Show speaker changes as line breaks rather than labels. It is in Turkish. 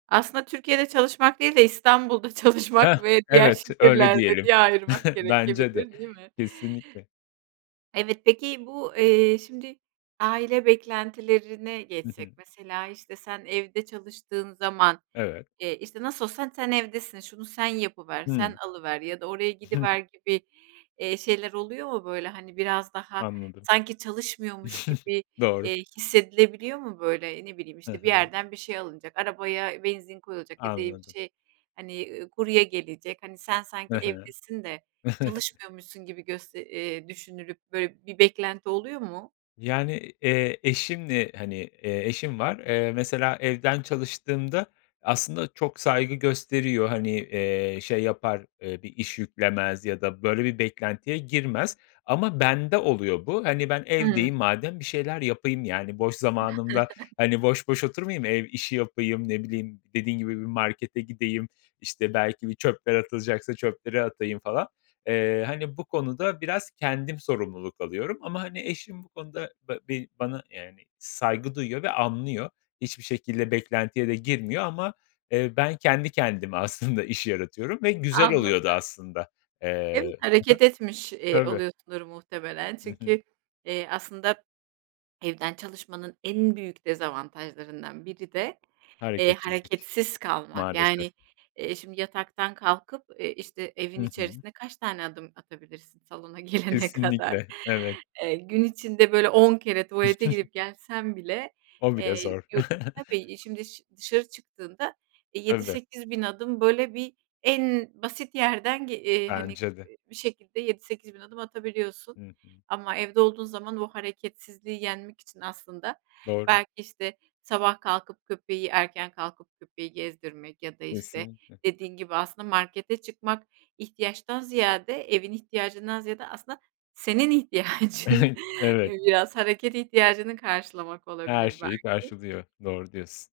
Aslında Türkiye'de çalışmak değil de İstanbul'da
Heh,
çalışmak ve diğer
evet, öyle
şehirlerde
diyelim.
diye ayırmak
Bence de
gerekebilir, değil mi?
kesinlikle.
Evet, peki, bu, eee, şimdi aile beklentilerine
Hı hı.
geçsek mesela, işte, sen evde çalıştığın zaman,
Evet.
eee, işte, "Nasıl olsa sen evdesin. Şunu sen yapıver, sen
Hımm.
alıver ya da oraya gidiver." gibi, eee, şeyler oluyor mu? Böyle, hani, biraz daha,
Anladım.
sanki, çalışmıyormuş gibi,
Doğru.
eee, hissedilebiliyor mu? Böyle, ne bileyim,
He
işte, bir
he.
yerden bir şey alınacak arabaya benzin koyulacak ya da bir
Anladım.
şey, hani, ııı, kurye gelecek, hani, sen sanki
He he.
evdesin de çalışmıyormuşsun gibi göste eee, düşünülüp, böyle, bir beklenti oluyor mu?
Yani, eee, eşimle, hani, eee, eşim var. Eee, mesela evden çalıştığımda aslında çok saygı gösteriyor, hani, eee, şey yapar, eee, bir iş yüklemez ya da böyle bir beklentiye girmez ama bende oluyor bu. Hani, ben
Hıı.
evdeyim madem bir şeyler yapayım, yani, boş zamanımda, hani, boş boş oturmayayım ev işi yapayım; ne bileyim dediğin gibi bir markete gideyim, işte, belki bir çöpler atılacaksa çöpleri atayım falan. Eee, hani, bu konuda biraz kendim sorumluluk alıyorum ama, hani, eşim bu konuda bı bir bana, yani, saygı duyuyor ve anlıyor. Hiçbir şekilde beklentiye de girmiyor ama, eee, ben kendi kendime aslında iş yaratıyorum ve güzel oluyordu
Anladım.
aslında,
Evet,
eee Hı hı,
hareket etmiş, eee,
tabii
oluyorsundur muhtemelen.
Hı hı.
Çünkü, eee, aslında evden çalışmanın en büyük dezavantajlarından biri de, eee,
Hereketsizlik,
hareketsiz kalmak.
maalesef.
Yani, eee, şimdi yataktan kalkıp eee, işte, evin
Hı hı.
içerisine kaç tane adım atabilirsin salona girene kadar.
Kesinlikle, evet.
Eee, gün içinde, böyle, 10 kere tuvalete gidip gelsen bile,
O bile
eee,
zor.
yurt tabii şimdi dış dışarı çıktığında eee, yedi
Tabii.
sekiz bin adım, böyle, bir en basit yerden gel eee, hani,
Bence de.
bir şekilde 7-8000 adım atabiliyorsun.
Hı hı.
Ama evde olduğun zaman o hareketsizliği yenmek için aslında
Doğru.
belki, işte, sabah kalkıp, köpeği erken kalkıp köpeği gezdirmek ya da, işte,
Kesinlikle.
dediğin gibi aslında markete çıkmak; ihtiyaçtan ziyade, evin ihtiyacından ziyade aslında senin ihtiyacın
Evet.
biraz hareket ihtiyacını karşılamak
Her
olabilir
şeyi
belki.
karşılıyor, doğru diyorsun.